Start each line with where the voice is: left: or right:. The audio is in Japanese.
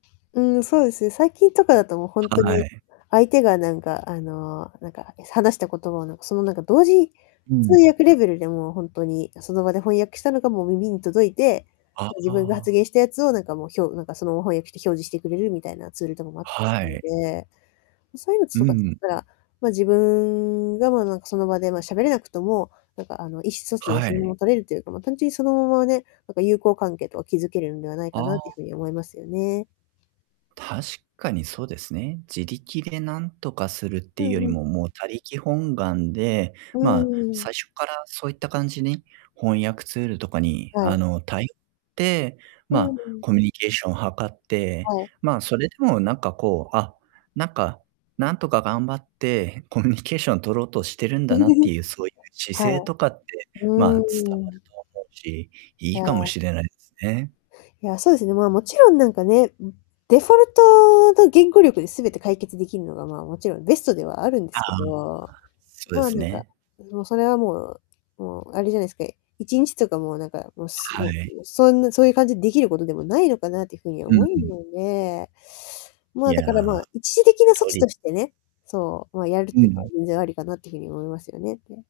left: うーん、そうですね、最近とかだと、もう、ほんと
right: は
left: に
right: い。
left: 相手が、なんかあの、なんか、話した言葉を、なんか、そのなんか、同時、
right: う
left: 通
right: ん。
left: 訳レベルで、もうほんとに、その場で翻訳したのがもう耳に届いて、
right: あ
left: 自分が発
right: あ。
left: 言したやつを、なんかもう、ひょうなんかそのまま翻訳して表示してくれるみたいなツールとかもあったりす
right: は
left: るの
right: い。
left: で。そういうの
right: う
left: とか使っ
right: ん。
left: たら、ま、自分が、まあなんか、その場で、まあ、喋れなくても、なんかあの、意思疎通は
right: は
left: そのま
right: い。
left: ま取れるというか、まあ、単純にそのままね、なんか、友好関係とか築けるんではない
right: あ
left: かなって
right: あ。
left: いう風に思いますよね。
right: 確かにそうですね。自力で何とかするって
left: う
right: いうよ
left: ん
right: り
left: うん。
right: ももう他力本願で、
left: う
right: まあ
left: ーん。
right: 最初っからそういった感じに翻訳ツールとかに
left: は
right: あ
left: い。
right: のたいて、ま
left: う
right: あ
left: ん。
right: コミュニケーションを図って、
left: はい。
right: まあそれでもなんかこう、あ、なんか、なんとか頑張って コミュニケーション取ろうとしてるんだなって いうそういう姿
left: は
right: 勢
left: い。
right: とかって
left: う
right: まあ伝わる
left: ーん。
right: と思うし、い
left: う
right: いかも
left: ん。
right: しれないですね。
left: いや、そうですね、まあもちろん、なんかね、デフォルトと言語力で全て解決できるのがまあもちろんベストではあるんで
right: ああ。
left: すけど。
right: そうで
left: まあ
right: す
left: なんか、
right: ね。
left: もうそれはもうもうあれじゃないですか。1日とか、もうなんかもう
right: は
left: も
right: い。
left: うそんなそういう感じでできることでもないのかなっていうふうに
right: うん
left: 思う
right: うん。
left: ので。ま
right: い
left: あ、だからま
right: や、
left: あ、一時的な措
right: と
left: 置
right: り
left: としてね、そう、まあやるっ
right: う
left: ていうのは
right: ん。
left: 全然ありかなっていうふうに思いますよね。